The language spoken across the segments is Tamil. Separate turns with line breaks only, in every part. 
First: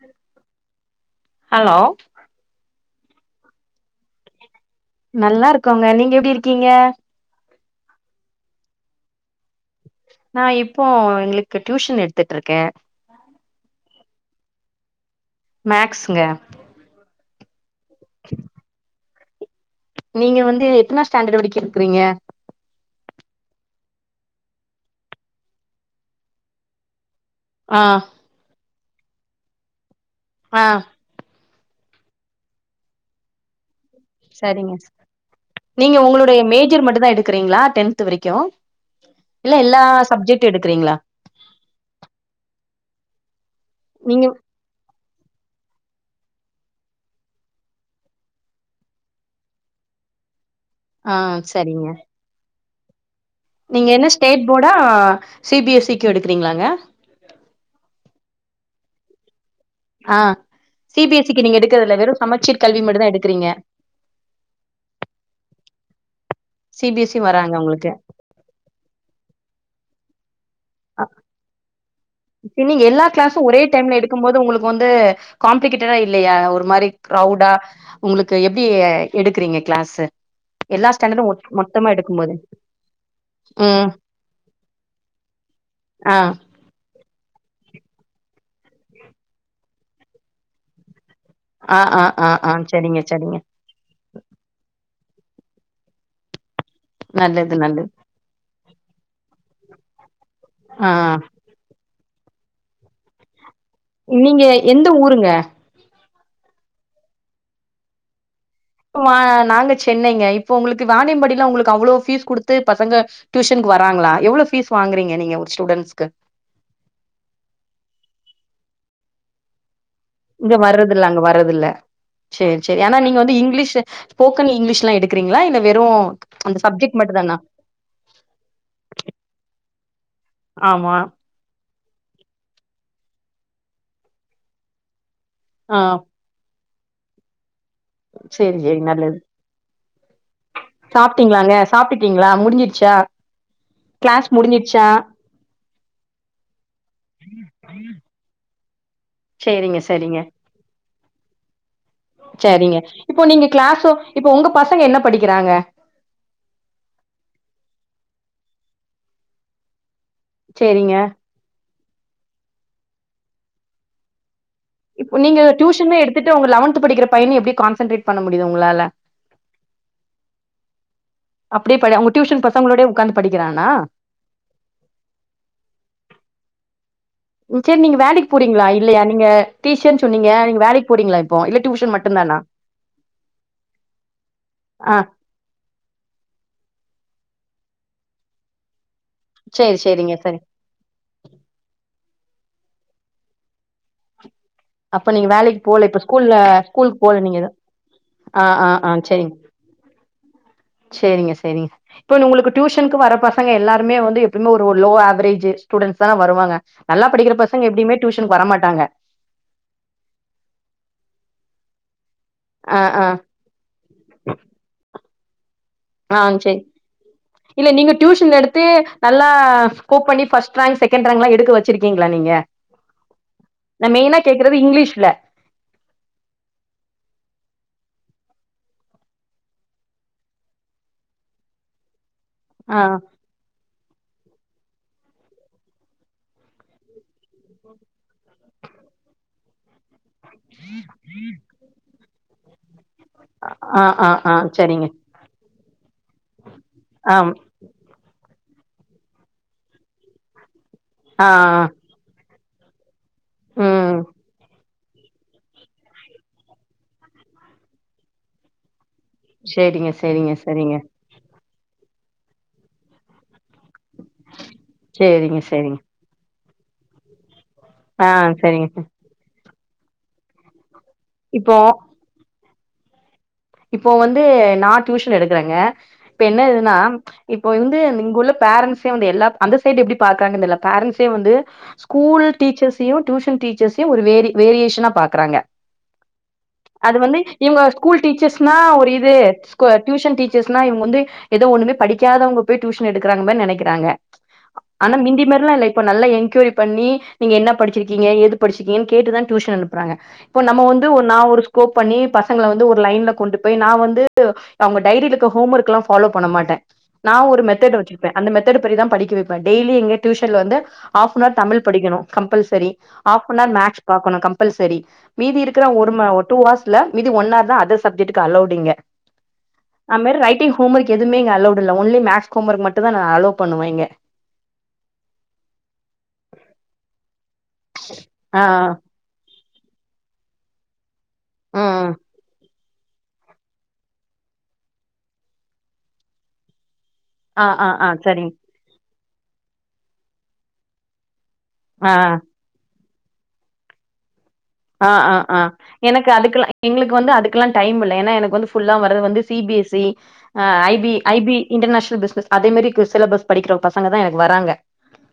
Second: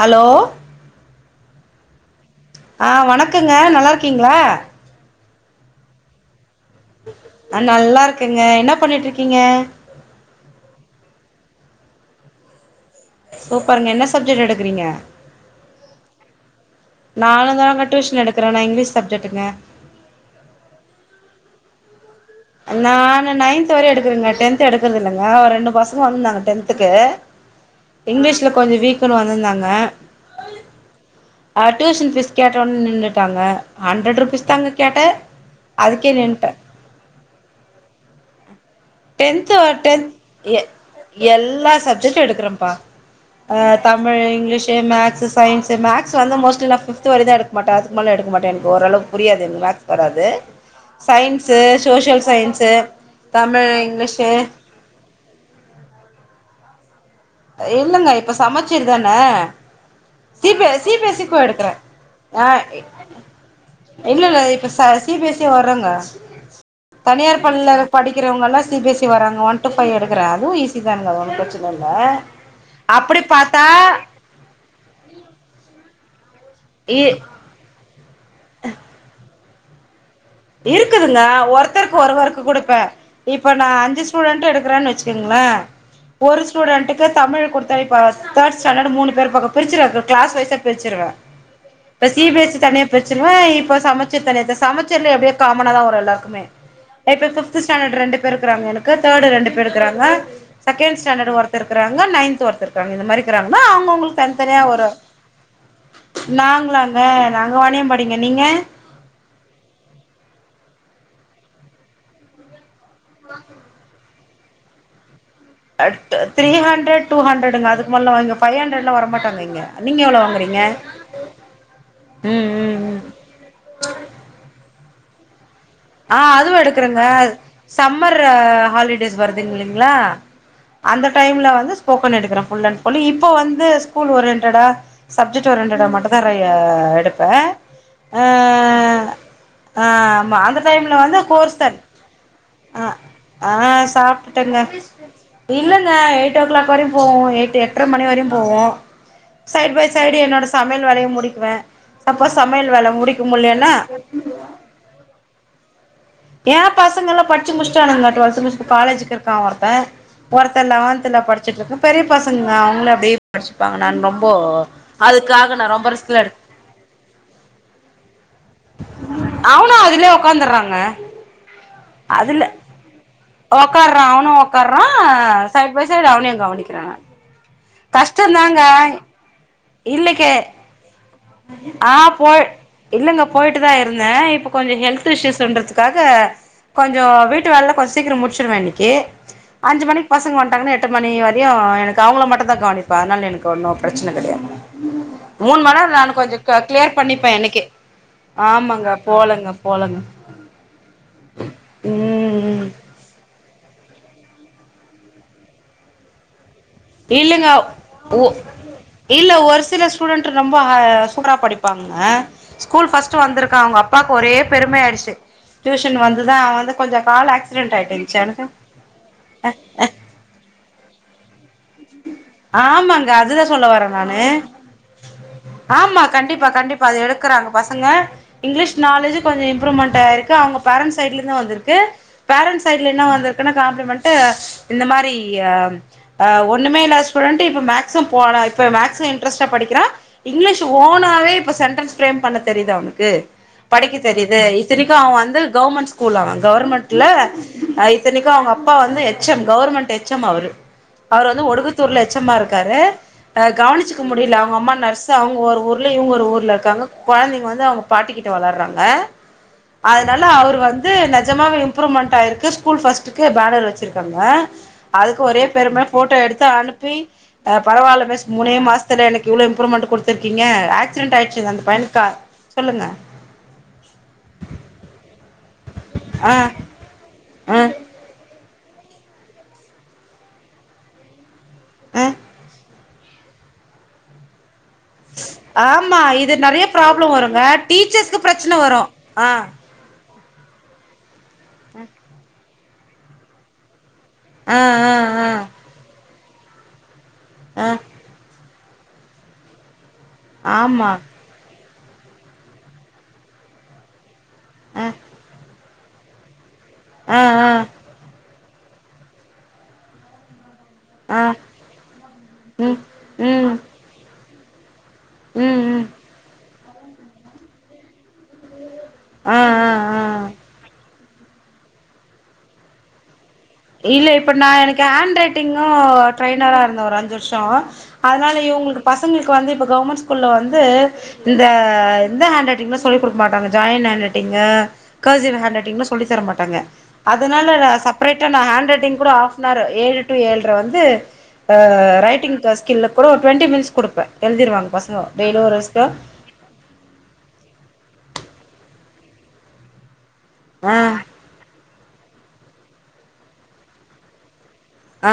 ஹலோ
ஹலோ
ஆ வணக்கங்க நல்லாருக்கீங்ளா
நல்லா இருக்கோங்க நீங்க எப்டி இருக்கீங்க
ஆ நல்லா இருக்கேங்க என்ன பண்ணிட்ருக்கீங்க
நா இப்போ எங்களுக்கு டியூஷன் எடுத்துட்ருக்கே
சூப்பருங்க என்ன சப்ஜெக்ட் எடுக்குறீங்க
மேக்ஸுங்க
நானுந்தாங்க டியூசன் எடுக்கிறே நா இங்லீஷ் சப்ஜெக்டுங்க
நீங்க வந்து எத்தனா ஸ்டாண்டர்ட் வரைக்கு எடுக்குறீங்க
நானு நைன்த் வரையு எடுக்குறேங்க டென்த்து எடுக்குறதில்லங்க ஒரு ரெண்டு பசங்க வந்திருந்தாங்க டென்த்துக்கு
ஆ
இங்லீஷுல கொஞ்ச வீக்குன்னு வந்திருந்தாங்க
ஆ
அ டியூஷன் ஃபீஸ் கேட்டனோனே நின்னுட்டாங்க ஹண்ட்ரட் ரூபீஸ் தாங்க
சரிங்க
கேட்டே அதுக்கே நின்ட்டா
மட்டுந்தா எடுக்குறீங்ளா டென்த்து வரைக்கு இல்ல
டென்த்து
எல்லா
டென்த்
சப்ஜெக்டு
எ
எடுக்குறீங்ளா
எல்லா சப்ஜெக்ட்டு எடுக்குறம்ப்பா அ தமிழ்
நீங்க
இங்கிலீஷு மேக்ஸு சைன்ஸு மேக்ஸு வந்து மோஸ்ட்லி நா ஃபிஃப்த்து வரை தா எடுக்கமாட்டே அதுக்கு மேல எடுக்கமாட்டே எனக்கு‌ ஓரளவுக்கு புரியாது எனக்கு மேக்ஸ் வராது
ஆ
சைன்ஸு
சரிங்க
சோஷியல் சைன்ஸு தமிழ்
நீங்க என்ன
இங்கிலீஷு
ஸ்டேட் போர்டா சி பி எஸ் சி க்கு எடுக்குறீங்களாங்க
இல்லங்க இப்ப சமச்சீருதான
ஆ
ஜூபே சி பி எஸ் இக்கு
சிக்கு நீங்க
எடுக்குறே
எடுக்கறதுல வெறு
அ
சமச்சீர் கல்வி மட்டு தா எடுக்குறீங்க
இல்ல இல்ல இப்ப சா சி பி எஸ் இ வர்றங்க
சி பி எஸ் சி
தனியார்
வராங்க
பள்ளில
உங்களுக்கு
படிக்க இவுங்கல்லா சி பி எஸ் இ வராங்க ஒன் டு ஃபைவ் எடுக்குறே அதுவு ஈஸி தான்ங்க ஒன்னு ப்ரச்சன இல்ல
ஈவ்னிங் எல்லா
அப்படி
க்ளாஸு ஒரே
பாத்தா
டைம்ல எடுக் க்கும் போது உங்களுக்கு வந்து காம்ளி கேட்டடா இல்லையா ஒரு மாரி
இ
க்ரவ்டா உங்களுக்கு எப்டி எடுக்குறீங்க க்ளாஸு
இருக்குதுங்க ஒருத்தருக்கு ஒரு ஓர்க்கு குடுப்பே இப்ப நா
ம்
அஞ்சு ஸ்டுடென்ட்ட எடுக்குறேன் வச்சுக்கங்ளே
ஆ
ஒரு ஸ்டூடெண்டுக்கு தமிழ் குடுத்தே இப்ப தேர்ட் ஸாண்டர்ட் மூணு பேரு பக்கோ பிரிச்சுருவே இப்ப க்ளாஸ் வெய்ஸா பிரிச்சுருவே
ஆ ஆ
இப்ப சி
ஆ
பி
ஆ
எஸ் இ தனியா
சரிங்க
பிரிச்சுருவே
சரிங்க
இப்ப சமச் இப்ப நேத்து சமச்சீர்ல எப்டியு காம்மனா தா வரு எல்லாருக்குமே ஏ இப்ப
நல்லது
பிப்த்
நல்லது
ஸ்டாண்ட்டர்டு ரெண்டு பேரு இருக்குறாங்க எனக்கு க்கு தேர்ட்டு ரெண்டு பேர் இருக்குறாங்க
ஆ
செகண்ட் ஸ்டாண்டர்ட் ஒருத் தர் இருக்குறாங்க நைன்த் ஒருத்தர் இருக்குறாங்க இந்த மாரி இருக்குறாங்கன்ன அவுங்கவுங்களுக்கு தனி
நீங்க
தனியா ஒரு
எந்த ஊருங்க
நாங்களாங்க நாங்க வாணியம்பாடிங்க நீங்க
அ நாங்க சென்னைங்க இப்போ உங்களுக்கு வாானியம்பாடிலா உங்களுக்கு அவ்ளோ பீஸ் குடுத் த்து‌ பசங்க டியூஷனுக்கு வராங்களா எவ்ளோ பீஸ் வாங்குறீங்க நீங்க ஒரு ஸ்டூடெண்ட்ஸ்க்கு
த்த த்ரீ ஹண்ட்ரர் டூ ஹண்ரட்டுங்க அதுக்கு மேலல்லா இங்க பைவ் ஹண்ரட்லா வர மாட்டாங்க இங்க நீங்க எவ்ளோ
இங்க
வாங்குறீங்க
வர்றதுல்ல அங்க வர்றதுல்ல
ம்
சேரி
ம்
சேரிஏனா
ம்
நீங்க வந்து இங்கிலீஷு ஸ்போக்கன் இங்கிலீஷ்லா எடுக் குறீங்ளா இல்ல வெறு
ஆ அதுவு எடுக்குறேங்க சம்மர் ஹாலிடேஸ் வருது இல்லைங்ளா
ஆமா
அந்த டைம்ல வந்து ஸ்போக்கன் எடுக்குறே ஃபுல் அண்ட் ஃபுல் இப்ப வந்து ஸ்கூல் ஒரியன்டடா சப்ஜெக்ட்
ஆ
ஒரியன்டடா மட்டும் நெறையா எடுப்பே ஆ
சேரி சேரி நல்லது
ஆ ஆமா அந்த டைம்ல வந்து
சாப்ட்டீங்ளாங்க
கோர்ஸ் தன்
சாப்ட்டுட்டீங்ளா
ஆ
முடிஞ்சுருச்சா
ஆ
க்ளாஸ்
சாப்ட்டுட்டங்க
முடிஞ்ச்ருச்சா
இல்லங்க எயிட் ஓ க்ளாக் வரையு போவு எட்டு் எட்ர மணி வரையு போவு சைடு
சேரிங்க
பை சைடு
சரிங்க
என்னோட சமையல் வேலையு முடிக்குவே சப்போஸ் சமையல் வேல முடிக்க முட்லேன்னா
இப்ப உங்க பசங்க என்ன படிக்கிறாங்க
ஏ பசங்கல்லா படிச்சு முட்ச்ட்டானுங்க டுவெல்த் முடிச்சுட் காலேஜுக்கு இருக்கா ஒருத்தே ஒருத்தே
சேரிங்க
லெவத்ன்துல படிச்சுட்ருக்கு பெரிய பசங்கள அவுங்களே அப்டியே படிச்சுப்பாங்க நான் ரொம்போ
இப்ப நீங்க
அதுக்காக நா ரொம்ப
டியூஷன்மே
ரிஸ்க்ல எடு
எடுத்துட்டு உங்க லெவன்த் படிக்கிற பையனையு எப்டி கான்சன்ட்ரேட் பண்ண முடியுது உங்களால
அவ்னு அதுலயே உக்காந்துர்றாங்க
அப்டியே போய்டுவே உங்க டியூஷன் பசங்களோடவே உக்காந்து படிக்கிறானா
ஒக்கார்றா அவனு ஒக்கார்றா சைட் பை சைட் அவனையு கவனிக்கிறே நான்
சேர் நீங்க வேலைக்கு போறீங்களா இல்லையா நீங்க டீச்சர்ன்னு சொன்னீங்க
இல்லக்கே
நீங்க வேலைக்கு போறிங்களா இப்
ஆ போய் இல்லங்க போயிட்டு தா இருந்தே இப்ப கொஞ்ச
ஆ
ஹெல்த் இஷ்யூஸுன்றது காக கொஞ்சோ வீட்டு வேலல்ல கொஞ்ச சீக்கரோ முட்ச்சுருவே இன்னைக்கு
சேரி
அஞ்சு மணிக்கு
சேரிங்க
பசங்க
சரி
வன்ட்டாங்க எட் எட்டு மணி வரையு எனக்கு அவுங்கள மட்டு தா கவனிப்பே அதுனால எனக்கு ஒன்னு ப்ரச்சன கெடையாது
அப்ப நீங்க
மூணு
வேலக்குப்
மண்
போல
நேரோ
இப்ப
நானு
ஸ்கூல்
கொஞ்சோ
ஸ்கூல்ல
க கிளியர்
ஸ்கூலுக்கு போல
பண்ணிப்பே
நீங்க எது
எனக்கே
ஆ ஆ
ஆமாங்க
ஆ செரிங்க
போலங்க போலங்க
சேரிங்க செரிங்க இப்போ இன்ன
ம்
உங்களுக்கு
ம்
டியூஷனுக்கு வர பசங்க எல்லாருமே வந்து எப்பையுமே ஒரு லோ ஆவரேஜ் ஸ்டுடென்ட்ஸ் தான வருவாங்க நல்லா படிக்கிற
இல்லங்க
பசங்க எப்டியுமே
ஒ
டியூஷனுக்கு வர மாட்டாங்க
இல்ல ஒரு சில ஸ்டுடென்ட்டு ரொம்ப ஆ சூப்பரா படிப்பாங்க
ஆ
ஸ்கூல்
ஆ
பஸ்ட்டு வந்துருக்கா அவுங்க அப் அப்பாக்கு ஒரே பெருமையாய்டுச்சி
ஆ சேரி இல்ல
ஆக்சிடென்ட்
நீங்க
ஆயிட்டு இருந்துச்சு
டியூஷன்
எனக்கு
எடுத்து நல்லா ஸ்கோப் பண்ணி ஃபஸ்ட் பஸ்டு ரேங்க் செகண்ட் ரேங்க்லாம் எடுக்க வச்சிருக்கீங்களா நீங்க
ஆமாங்க அதுதா சொல்ல
நா
வரே
மெயினா
நானு
கேக்குறது இங்கிலீஷ்ல
ஆமா கண்டிப்பா கண்டிப்பா அது எடுக்குறாங்க பசங்க இங்கிலீஷ் நாலேஜ் கொஞ்சம் இம்ப்ரூவமெண்ட்யிருக்கு அவங்க பேரண்ட் சைடுல இருந்து வந்திருக்கு பேரன்ஸ்
ஆ
சைடுல என்ன வந்திருக்குன்னா காம்ப்ளிமெண்ட் இந்த மாரி் அ ஒண்ணுமே இல்லா ஸ்டுடென்ட் இப்ப மேக்ஸ்சு போடா இப்ப மேக்ஸ்சு இன்டரெஸ்டா படிக்கிறா இங்கிலீஷ் ஓனாவே இப்ப சென்டன்ஸ் பிரேம் பண்ண தெரிதா உனக்கு
ஆ
படிக்க
ஆ ஆ
தெரிது
சரிங்க
இத்தினைக்கும் அவ வந்து கவர்மெண்ட் ஸ்கூல் அவன் கவர்மெண்ட்ல
ஆம்.
ஆ இத்தனிக்கும் அவங்க அப்பா வந்து H M government H M அவரு
ஆ
அவர்
ஆ
ஒடுகுத்தூர்ல எச் எம் ஆ இருக்காரு
ம்
கவனிச்சுக்க முடில அவுங்க அம்மா நர்ஸ் அவுங்க ஒரு ஊரல இவுங்க ஒரு ஊரல இருக்காங்க குழந்தைங்க வந்து அவங்க பாட்டிக்கிட்ட வளறாங்க
சேரிங்க
அதனால
சேரிங்க
அவரு
சேரிங்க
வந்து நஜமாவே இம்ப்ரூவ்மெண்ட் ஆய்ருக்கு ஸ்கூல் பஸ்டுக்கு பேனர் வச்சிருக்காங்க அதுக்கு
சேரிங்க
ஒரே
சேரிங்க
பெரும போட்டோ எடுத்து அனுப்பி பரவால்ல
ஆ
மிஸ் மூனே
சரிங்க
மாசத்துல எனக்கு இவ்ளோ இம்ப்ரூவ்மெண்ட் குடுத்துருக்கிங்க ஆக்சிடெண்ட் ஆய்டுச்சிங்க
இப்போ
அந்த பயலுக்கா சொல்லுங்க
இப்போ வந்து நா டியூஷன் எடுக்கறேங்க இப்ப
ஆ
என்ன எதுன்னா இப்போ
ஆ
வந்து இங்க உள்ள பேரெண்ஸ்சே வந்து எல்லா அந்த சைடு எப்டி பாக்குறாங்கனு தெர்ல பேரண்ஸே வந்து
ஆ
ஸ்கூல் டீச்சர்ஸையும் டியூஷன் டீச்சர்ஸையும் ஒரு வேரி வேரியேஷன
ஆமா இது நெறைய ப்ராப்ளம் வருங்க டீச்சர்ஸ்கு பிரச்
என்னா ஒரு இது டியூசன் டீச்சர்ஸ்னா இவங்க வந்து எதோ ஒண்ணமே படிக்காதவங்க போய் டியூன் எடுக்கறாங்கன்னனு நெனைக்கிறாங்க
ஆ
ஆனா மிந்தி
ஆ
மாதிரில்லாம் இல்ல இப்ப நல்லா என்கோயரி பண்ணி நீங்க என்ன
ஆ ஆ
படிச்சிருக்கீங்க ஏது படிச்சுறிக்கிங்க கேட்டுதா டியூஷன் அனுப்புறாங்க இப்ப நம்ம வந்து
ஆமா
நா ஒரு ஸ்கோப் பண்ணி பசங்கள வந்து ஒரு லைன்ல கொண்டு போய் நா வந்து அவங்க
ஆ
டைரியில இருக்க ஹோம் ஒர்க் எல்லா ப்ஃபாலோ பண்ண மாட்டே நா
ஆ
ஒரு
ஆ
மெத்தடு வச்சிருப்பே அந்த மெத்தடு படிதா தா படிக்க வைப்பே டெய்லி இங்க டியூஷன்ல வந்து
ஆ
ஆஃபனவர் தமிழ் படிக்கணு கம்பல்சரி
ம்
ஆஃபனவர்
ம்
மேக்ஸ் பாக்கணு கம்பல்சரி மீதி
ம்
இருக்கிற
ம்
ஒரு ஒரு டூ ஹார்ஸ்ல மீதி ஒன் ஹார் தா அதர் சப்ஜெக்ட்க்கு அலோடு இங்க
ஆ ஆ
அது மாரி
ஆ
ரைட்டிங் ஹேம்ஒர்க் எதுமே இங்க அலோட்இல்ல ஒன்லீ மேக்ஸ் ஹோம்ஒர்க் மட்டு்தா அலோ பண்ணுவே இங்க
இல்ல இப்போ நா எனக்கு ஹேண்ட் ரைட்டிங்கும் ட்ரெய்னராக இருந்த ஒரு அஞ்சு வருஷோ
ஆ
அதனாலயு இவங்களுக்கு பசங்களுக்கு வந்து இப்ப கவர்மெண்ட் ஸ்கூல்ல வந்து இந்த
ஆ
இந்த ஹாண்ட் சொல்லி கொடுக்க மாட்டாங்க join hand writing cursive hand writing சொல்லித்தர மாட்டாங்க
ஆ
அதனால ர
ஆ ஆ
சப்ரேட்
சரிங்
ஹேண்ட் ரைட்டிங் கூட ஹாஃப்னாரு ஏழு டூ ஏல்ட்ர வந்து ஆ ரைட்டிங் கிளாஸ் ஸ்கில் கூட ஒரு டுவெண்டி மினிட்ஸ் குடுப்ப எழுதிருவாங்க
ஆ
பசங்க
ஆ ஆ
டெய்லி ஒரு ஸ்க
எனக்கு அதுக்குலா எங்களுக்கு வந்து அதுக்கெல்லா டைம் இல்ல ஏன்னா எனக்கு வந்து ஃபுல்லா வரது வந்து சிபிஎஸ்சி ஆ I B I B international business அதே மாதிரி சிலபஸ் படிக்கிற பசங்க தா எனக்கு வராங்க
ஆ ஆ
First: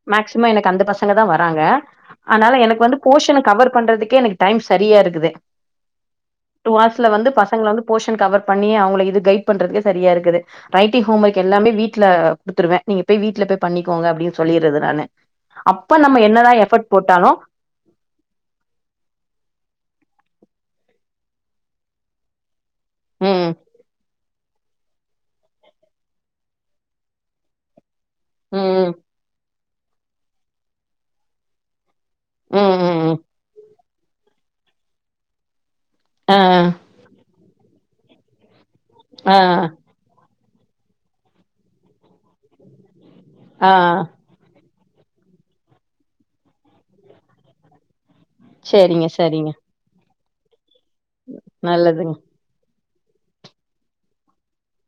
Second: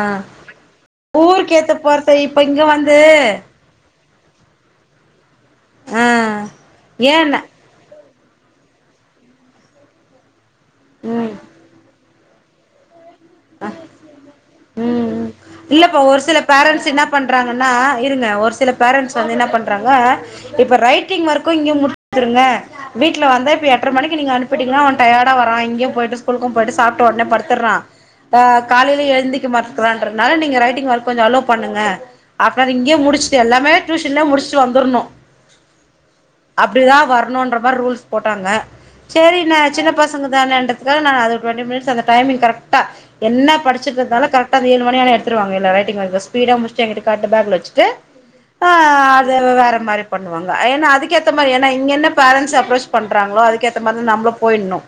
ஆ
மேக்சிமம் எனக்கு அந்த பசங்க தா
ஊருக்கு
வராங்க
ஏத்த போறத்த இப்ப
அதனால
இங்க
எனக்கு வந்து போஷன் கவர் இது பண்றதுக்கே எனக்கு டைம் சரியா இருக்குது
ஆ
டூஹர்ஸ்ல வந்து
ஏன்ன
பசங்கள வந்து போர்ஷன் கவர் பண்ணி அவங்கள இது கைட் பண்றதுக்கே சரியா இருக்குது ரைட்டிங் ஹோம்
ம்
ஒர்க் எல்லாமே வீட் ல குடுத்துருவ நீங்க போய் வீட் ல போய் பண்ணிக்கோங்க அப்டின்னு சொல்லிரது நானு
ம்
அப்ப நம்ம என்னதான் எஃபோட் போட்டாலும்
னா இருங்க ஒரு சில பேரன்ட்ஸ் வந்து என்ன பண்றாங்க இப்ப ரைட்டிங் ஒர்க்கும் இங்க முடி த்துருங்க வீட்ல வந்தா
ம்
இப்ப எட்டர மணிக் கி நீங்க அனுப்பிட்டீங்கனா அவ டயர்டா வரா இங்கயு போயிட்டு ஸ்கூலுக்கு போய்ட்டு சாப்ட்ட ஒடனே படுத்துட்றா ஆ
ம்
காலைல எழுந்திக்க மாட்டன்றான்றதால நீங்க ரைட்டிங் ஒர்க் கொஞ்சோ அலோ பண்ணுங்க அப்பறோ
ம்
அது இங்கயே
ம் ம்
முடிச்சுடு எல்லாமே டியூஷன்லே முடிச்சுட்டு வந்துர்ணு
ஆ
அப்டிதா வரணுன்ற மாரி ரூல்ஸ் போட்டாங்க சேரி
ஆ
என்ன சின்ன பச ங்கதான இன்றதுக்காக நா அது டுவென்டி மினிட்ஸ் அந்த டைமிங் கரக்டா என்ன
ஆ
படிச்சிட்டு இருந்தாலு கரெக்ட் உக்காந்து ஏழு மணியான எடுத்துவாங்க எல்லா ரைட்டிங் ஒர்க்கும் ஸ்பீடா முடிச்சு எங்கிட்ட காட்டு பேக்ல வச்சிட்டு ஆ
சேரிங்க
அத
சரிங்க
வேற மாரி பண்ணுவாங்க ஏன்னா அதுக்கேத்த மாரி ஏன்னா இங்க என்ன
நல்லதுங்க
பேரன்ட்ஸ் அப்ரோச் பண்றாங்களோ அதுக்கேத்த மாரி நம்பளு போயிட்ணு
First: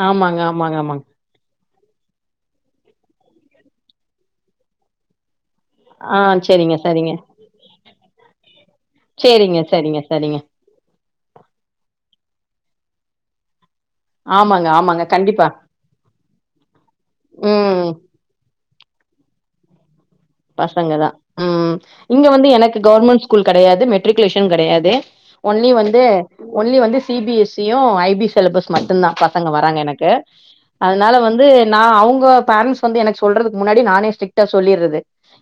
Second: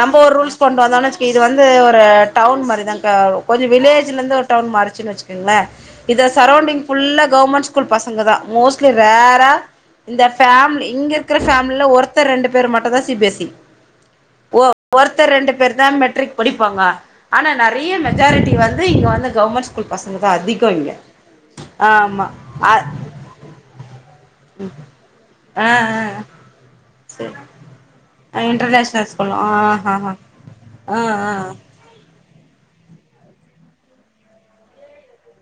நம்ம ஒரு
ஆமாங்க
ரூல்ஸ்
ஆமாங்க
கொண்டு
ஆமாங்க
வந்தோனு வச்சி இது வந்து ஒரு டவுன் மாரிதாங்கா கொஞ்சோ வில்லேஜ்லேந்து ஒரு டவுன் மாறிச்சின்னு வச்சுக்கங்களே
ஆ
இத
சேரிங்க
சரௌண்டிங்
சரிங்க
ஃபுல்லா கவர்மெண்ட் ஸ்கூல் பசங்கதா மோஸ்ட்லி ரேரா
சேரிங்க சரிங்க
இந்த
சரிங்க
ஃபேமிலி இங்க இரு க்கற ஃபேமிலில ஒருத்தர் ரெண்டு பேர் மட்டுந்தா சி பி எஸ் இ ஒ
ஆமாங்க ஆமாங்க
ஒருத்தர்
கண்டிப்பா
ரெண்டு பேர் தா மெட்ரிக் படிப்பாங்க ஆனா
ம்
நறைய மெஜாரிட்டி வந்து இங்க வந்து கவர்மெண்ட் ஸ்கூல் பசங்கதா அதி
பசங்கதா, ம், இங்க வந்து
அ
எனக்கு கவர்மெண்ட் ஸ்கூல் கடையாது, மெட்ரிக்குலேஷன் கடையாது,
ஆ
ஒன்லி வந்து
ஆ
ஒன்லி வந்து சி பி
சரி
எஸ் இ யும், ஐ பி சிலபஸ் மட்டுந்தா
இன்டர்நேஷனல் ஸ்கூல்
பசங்க
ஆ
வராங்க
ஆ
எனக்கு
ஆ
அதனால
ஆ ஆ
வந்து நா அவங்க பேரன்ட்ஸ் வந்து எனக்கு சொல்றதுக்கு முன்னாடி நானே ஸ்ட்ரிக்ட்டா சொல்லிட்றது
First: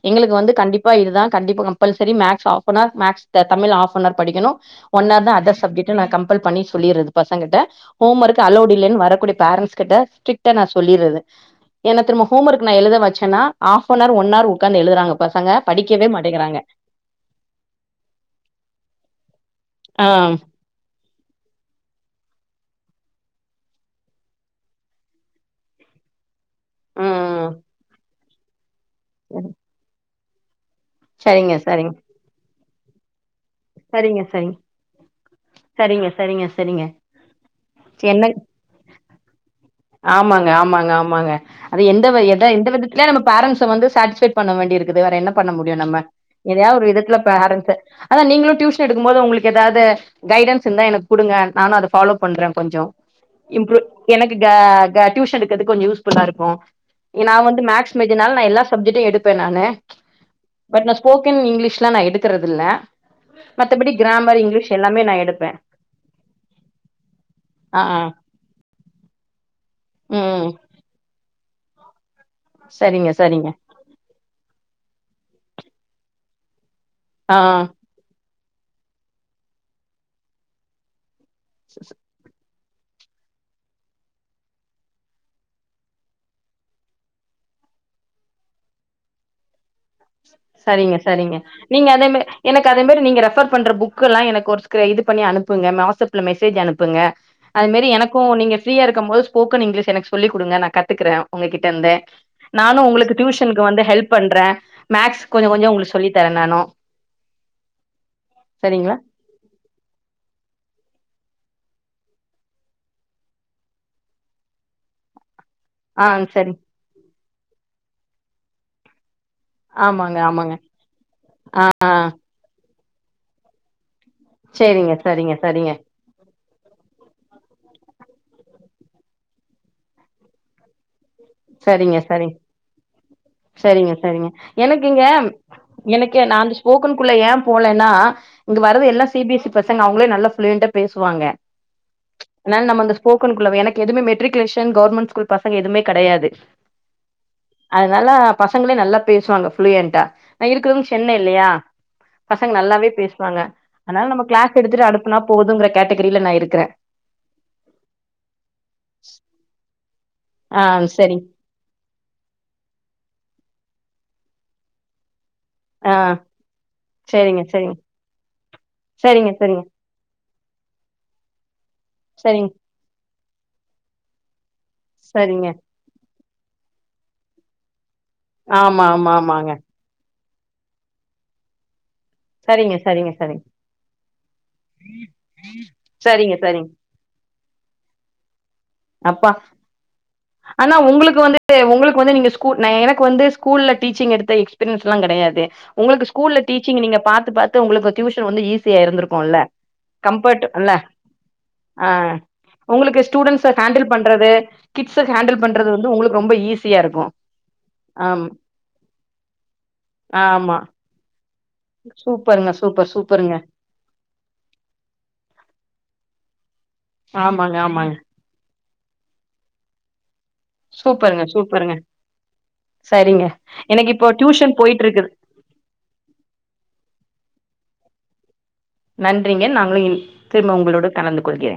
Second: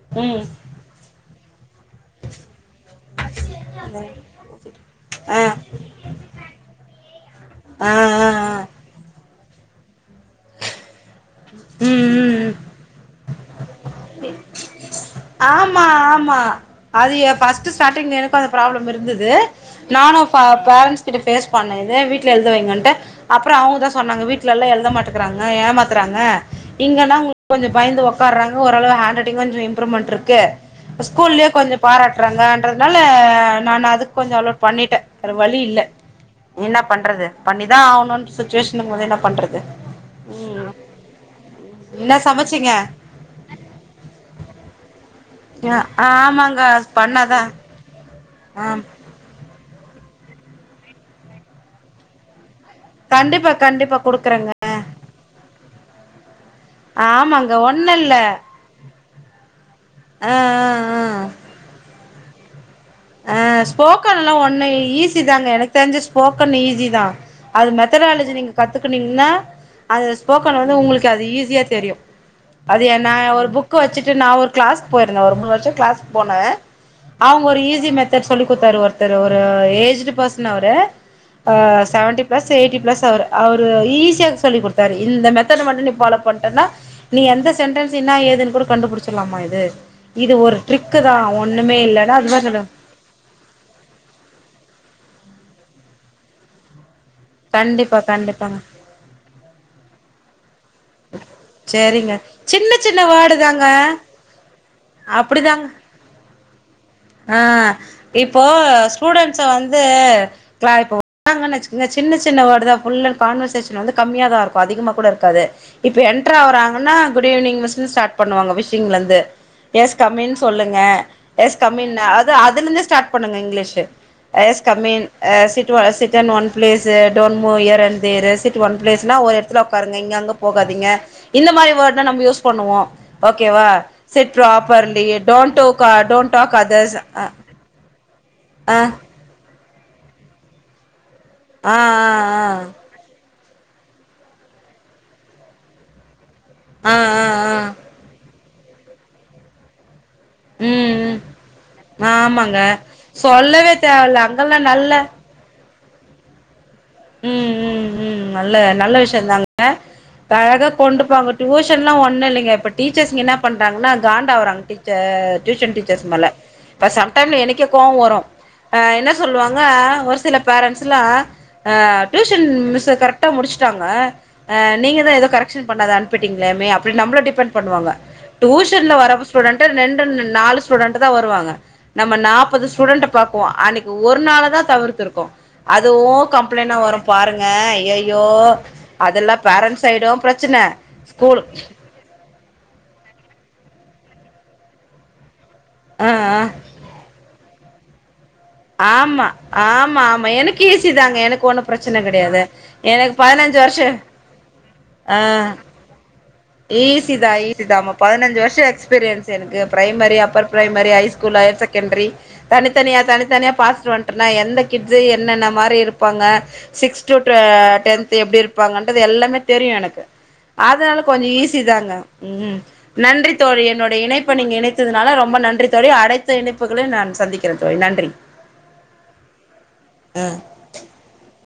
எங்களுக்கு
ம்
வந்து கண்டிப் பா இதுதா கண்டிப்பா compulsory maths half an hour maths Tamil half an hour படிக்கணு ஒன்னார்தா
ஆ
அதர்
ஆ
சப்ஜெக்ட்னு நா கம்பல் பண்ணி சொல்லிட்றது பசங்கள்ட்ட
ஆ
ஹோம் ஒர்க்
ஆ
அல்லோடு இல்லனு வரக்கூடிய பேரண்ட்ஸ் கிட்ட ஸ்ட்ரிக்ட்டா நா சொல்லிட்றது ஏன்னா
ம்
திரும்ப
ம்
ஹோம்
ம்
ஒர்க் நா எழுத வச்சன்னா ஹாஃப்பனார் ஒன்னார் உக்காந்து எழுதுறாங்
ஆமா ஆமா அது எ ஃபஸ்ட் ஸ்டார்டிங் எனக்கு அந்த ப்ராப்ளம் இருந்துது
ஆ
நானு ப பேரன்ட்ஸ் கிட்ட ஃபேஸ் பண்ண இது வீட்ல எழுதவைங்கன்ட்டு அப்பறோ அவங்கதா சொன்னாங்க வீட்டுலலா எழுத மாட்டாங்குறாங்க ஏமாத்துறாங்க இங்கன்னா
ம்
உங்களுக்கு கொஞ்சோ பயந்து உக்காறாங்க ஓரளவு ஹேண்ட் ரைட்டிங் கொஞ்சோ இம்ப்ரூவ்மெண்ட் இருக்கு ஸ்கூல்லயு
சரிங்க
கொஞ்சோ
சரிங்க
பாராட்டுறாங்கன்றதுனால நானு அதுக்கு
சரிங்க
கொஞ்சோ
சரிங்க
அலோடு பண்ணிட்டே வேற வழி இல்ல
சரிங்க சரிங்க
என்ன
சரிங்க
பண்றது பண்ணிதா
என்ன
ஆவனூனு சுச்சுவேஷன் இருக்குபோது என்ன பண்றது
ஆமாங்க ஆமாங்க ஆமாங்க அது எந்த
என்ன
எதா எந்த
சமச்சீங்க
விதத்துலயாது நம்ம பேரன்ட்ஸ் ஸ வந்து சாட்டிஷ்ஃபைட் பண்ண வேண்டி இருக்குது வேற என்ன பண்ண முடியு நம்ம
ஆமாங்க
எதையா ஒரு விதத்துல
பண்ணாதா
பேரன்ட்ஸ அத நீங்களு
ஆ
டியூஷன் எடுக்கும்போது உங்களுக் எதாவது கைடன்ஸ் இருந்தா எனக்கு குடுங்க நானு அத ஃபாலோ பண்ற கொஞ்சோ
கண்டிப்பா, கண்டிப்பா,
க
குடுக்குறேங்க
க டியூஷன் எடுக்கறதுக்கு கொஞ்சோ யூஸ் ஃபுல்லா இருக்கு நா
ஆமாங்க
வந்து
ஒண்ணு
மேக்ஸ்
இல்ல
மேஜர்னால நா எல்லா சப்ஜெக்ட்டும் எடுப்பே நானு
ஆ
பட் நா
ஆ
ஸ்போக்கன் இங்கிலீஷ்லா நா எடுக்கறது இல்ல
அ
மத்தபடி
ஸ்போக்கன்லா
கிராமர்,
ஒண்ணு
இங்கிலீஷ் எல்லாமே நான்
ஈஸி தாங்க
எடுப்பேன்.
எனக்கு தெரிஞ்சு ஸ்போக்கன் ஈஸிதா அது
ஆ, ஆ.
மெத்தடாலஜி நீங்க கத்துக்கினீங்கனா அந்த
ம்.
ஸ்போக்கன் வந்து உங்களுக்கு அது ஈஸியா தெரியு அது எ நா
சரிங்க,
ஒரு
சரிங்க.
புக் வச்சிட்டு நா ஒரு கிளாஸ்க்கு போயிருந்தே ஒரு மூணு வருஷோ கிளாஸ்க்கு போனே அவங்க
ஆ.
ஒரு ஈஸி மெத்தட் சொல்லி குடுத்தாரு ஒருத்தர் ஒரு ஏஜ்டு பர்சன் அவரு ஆ செவன்டி பிளஸ் எயிட்டி பிளஸ் அவர் அவரு ஈஸியா சொல்லி குடுத்தாரு இந்த மெத்தடு மட்டு நீ ஃபாலோ பண்ணிட்டனா நீ எந்த சென்டென்ஸ் என்னா ஏதுன்னு கூட கண்டுபிடிச்சிடலாமா இது இது ஒரு
சரிங்க
ட்ரிக்கு தா
சரிங்க
ஒண்ணுமே
நீங்க அதே
இல்லன்னா அது மாரி
எனக்கு
சொல்லுங்க
அதே மாரி நீங்க ரெஃபர் பண்ற புக் புக்லா எனக்கு ஒரு இது பண்ணி அனுப்புங்க வாடஸ்அப்ல மெசேஜ் அனுப்புங்க அதுமாரி
கண்டிப்பா
எனக்கும் நீங்க
கண்டிப்பாங்க
ஃப்ரீயா இருக்கம் போது ஸ்போக்கன் இங்கிலிஷ் எனக்கு சொல்லி குடுங்கா ந கத் க்கற உங்ககிட்ட இருந்து
சேரிங்க சின்ன
நானு
சின்ன
உங்களுக்கு
வேர்டு
டியூஷனுக்கு
தாங்க
வந்து ஹெல்ப் பண்ற மேக்ஸ் கொஞ்ச
அப்டிதாங்க
கொஞ்ச உங்களுக்கு சொல்லி தர நானு
ஆ இப்போ
சரிங்களா
ஸ்டூடென்ஸ வந்து கா இப்போ [inaudible] ங்கன்னு வச்சுக்கோங்க சின்ன சின்ன வேர்டு தா ஃபுல் அண்ட் கான்வர்சேஷன் வந்து கம்மியாதா இருக்கு அதிகமா கூட இருக்காது இப்போ
ஆ
என்டர்
சரி
ஆறாவங்கன்னா குட்ஈவினிங் மிஸ்னு ஸ்டார் பன்னுவங்க விஷ்ஷிங்ல இருந்து எஸ்
ஆமாங்க
கமின்
ஆமாங்க
சொல்லுங்க
ஆ ஆ
கமீன் அது அதுல இருந்தே ஸ்டார்ட் பண்ணுங்க இங்கிலீஷு எஸ்
சரிங்க
கமீன்
சரிங்க சரிங்க
ஆ sit on one place don't move here and தேரு சிட் ஒன் பிளேஸ்ன்னா ஒரு எடத்துல உக்காருங்க இங்க அங்க போகாதீங்க இந்த மாதிரி
சரிங்க
வோர்ட்தா நம்ம
சரிங்க
யூஸ் பண்ணுவோ ஓகே வா
சரிங்க சரிங்க
சிட்
எனக்கு இங்க
ப்ராப்பர்லி டோன்ட் டூ கார்ட்
எனக்கு
டோன்
நா அந்த
டாக் அதர்ஸ்
ஸ்போக்கனுக்குள்ள ஏ போலன்னா இங்க
அ
வரது எல்லா சி பி எஸ் சி பசங்க அவங்களே நல்லா ஃபுளூயன்டா பேசுவாங்க
ஆ ஆ
அதனால நம்ம அந்த ஸ்போக்கன் குள்ள எனக்கு எதுமே மெட்ரிகுலேஷன் கவர்மெண்ட் ஸ்கூல் பசங்க எதுமே கெடையாது பிளாக்
ஆ ஆ ஆ ஆ
அதனால பசங்களே நல்லா பேசுவாங்க ஃபுளூயண்டா ந இருக்கறவங்க
ம்
சென்னை இல்லையா
ம்
பசங்க
ஆமாங்க
நல்லாவே பேசுவாங்க
சொல்லவே
அதனால நம்ம
தேவல்ல
கிளாஸ்
அங்கெல்லா
எடுத்துட்டு
நல்ல
அனுப்புனா போதுங்கற கேட்டகிரில நா இருக்கற
ம் ம் ம் நல்ல நல்ல விஷயம் தாங்க இப்ப
ஆ
அழக
சரி
கொண்டுப்பாங்க டியூஷன்லா ஒன்னு இல்லைங்க இப்ப டீச்சர்ஸ்ங்க என்ன பண்றாங்கன்னா காண்ட ஆவ்றாங்க ச டியூஷன்
ஆ
டீச்சர்ஸ் மேல இப்ப சம்டைம்
சரிங்க
எனக்கே
சரிங்க
கோவ வரு அ என்ன
சரிங்க
சொல்லுவாங்க
சரிங்க
ஒரு சில பேரண்ட்ஸ்லா அ டியூஷன்
சரிங்க
மிஸ் கரெக்டா முடிச்சட்டாங்க நீங்க தா எதோ
சரிங்க
கரெக்ஷன் பண்ணாத ப்ட்டீங்களாமே அபடி நம்மள டிபெண்ட் பண்ணுவாங்க
ஆமா
டியூஷன்ல வர
ஆமா ஆமாங்க
ஸூடெண்ட ரெண் நாலு ஸ்டுடெண்ட் தா வருவாங்க நம்ம நாப்பது
சரிங்க
ஸ்டூடெண்ட
சரிங்க சரிங்க
பாக்குவோ அன்னைக்கு ஒரு நாளதா தா தவிர்த்துருக்கோ அதுவு
சரிங்க சரிங்க
ப்ளைன்லா வரு பாருங்க அய்யய்யோ
அப்பா
அதெல்லா பேரண்ட் சைடூ பிரச்
ஆனா உங்களுக்கு வந்து உங்களுக்கு வந்து நீங்க எனக்கு வந்து ஸ்கூல்ல டீச்சிங் எடுத்த எக்ஸ்பீரியன்ஸ்ல்லா கெடையாது உங்களுக்கு
ஆ
ஸ்கூல்ல
ஆ
டீச்சி சிங் நீங்க பாத்து பாத்து உங்களுக்கு டியூஷன் வந்து ஈஸி
ஆமா ஆமா ஆமா எனக்கு
இல்ல
ஈசிதாங்க எனக்கு ஒண்ணு
ஆ
பிரச்சன கிடையாது
உங்களுக்கு ஸ்டூடெண்ட்ஸ ஹாண்டில் பண்றது கிட்ஸ
அ
ஹேண்டில் பண்றது வந்து உங்களுக்கு ரொம்ப ஈஸியா இருக்கு
ஈசிதா ஈசி தா ஆமா
ஆம்
பதினஞ்சு வருஷ எக்ஸ்பீரியன்ஸ் எனக்கு பிரைமரி அப்பர்
ஆமா
பிரைமரி ஹை ஸ்கூல்லு ஹயர் செகண்டரி
சூப்பருங்க சூப்பர்
தனித்தனியா தனி
சூப்பருங்க
பாஸ்ட் வன்டனா எந்த கிட்ஸ் என்னென்ன மாரி இருப்பாங்க சிக்ஸ் டு ஆ
ஆமாங்க ஆமாங்க
டென் எப்டி இருப்பாங்கன்றது எல்லாமே தெரியு எனக்கு அதனால
சூப்பருங்க
கொஞ்ச ஈஸி
சூப்பருங்க
தாங்க ம்
சரிங்க
நன்றி தோழி
எனக்கு
என்னோடைய
இப்போ
இணைப்ப
டியூஷன்
நீங்க
போயிட்டு இருக்குது
இணைத்ததுனால ரொம்ப நன்றி தோழி அனைத்து இணைப்புகளையு நா சந்திக்கிற தோழி நன்றி
நன்றிங்க நாங்களு திரும்ப உங்களோடு கலந்து கொள்கிற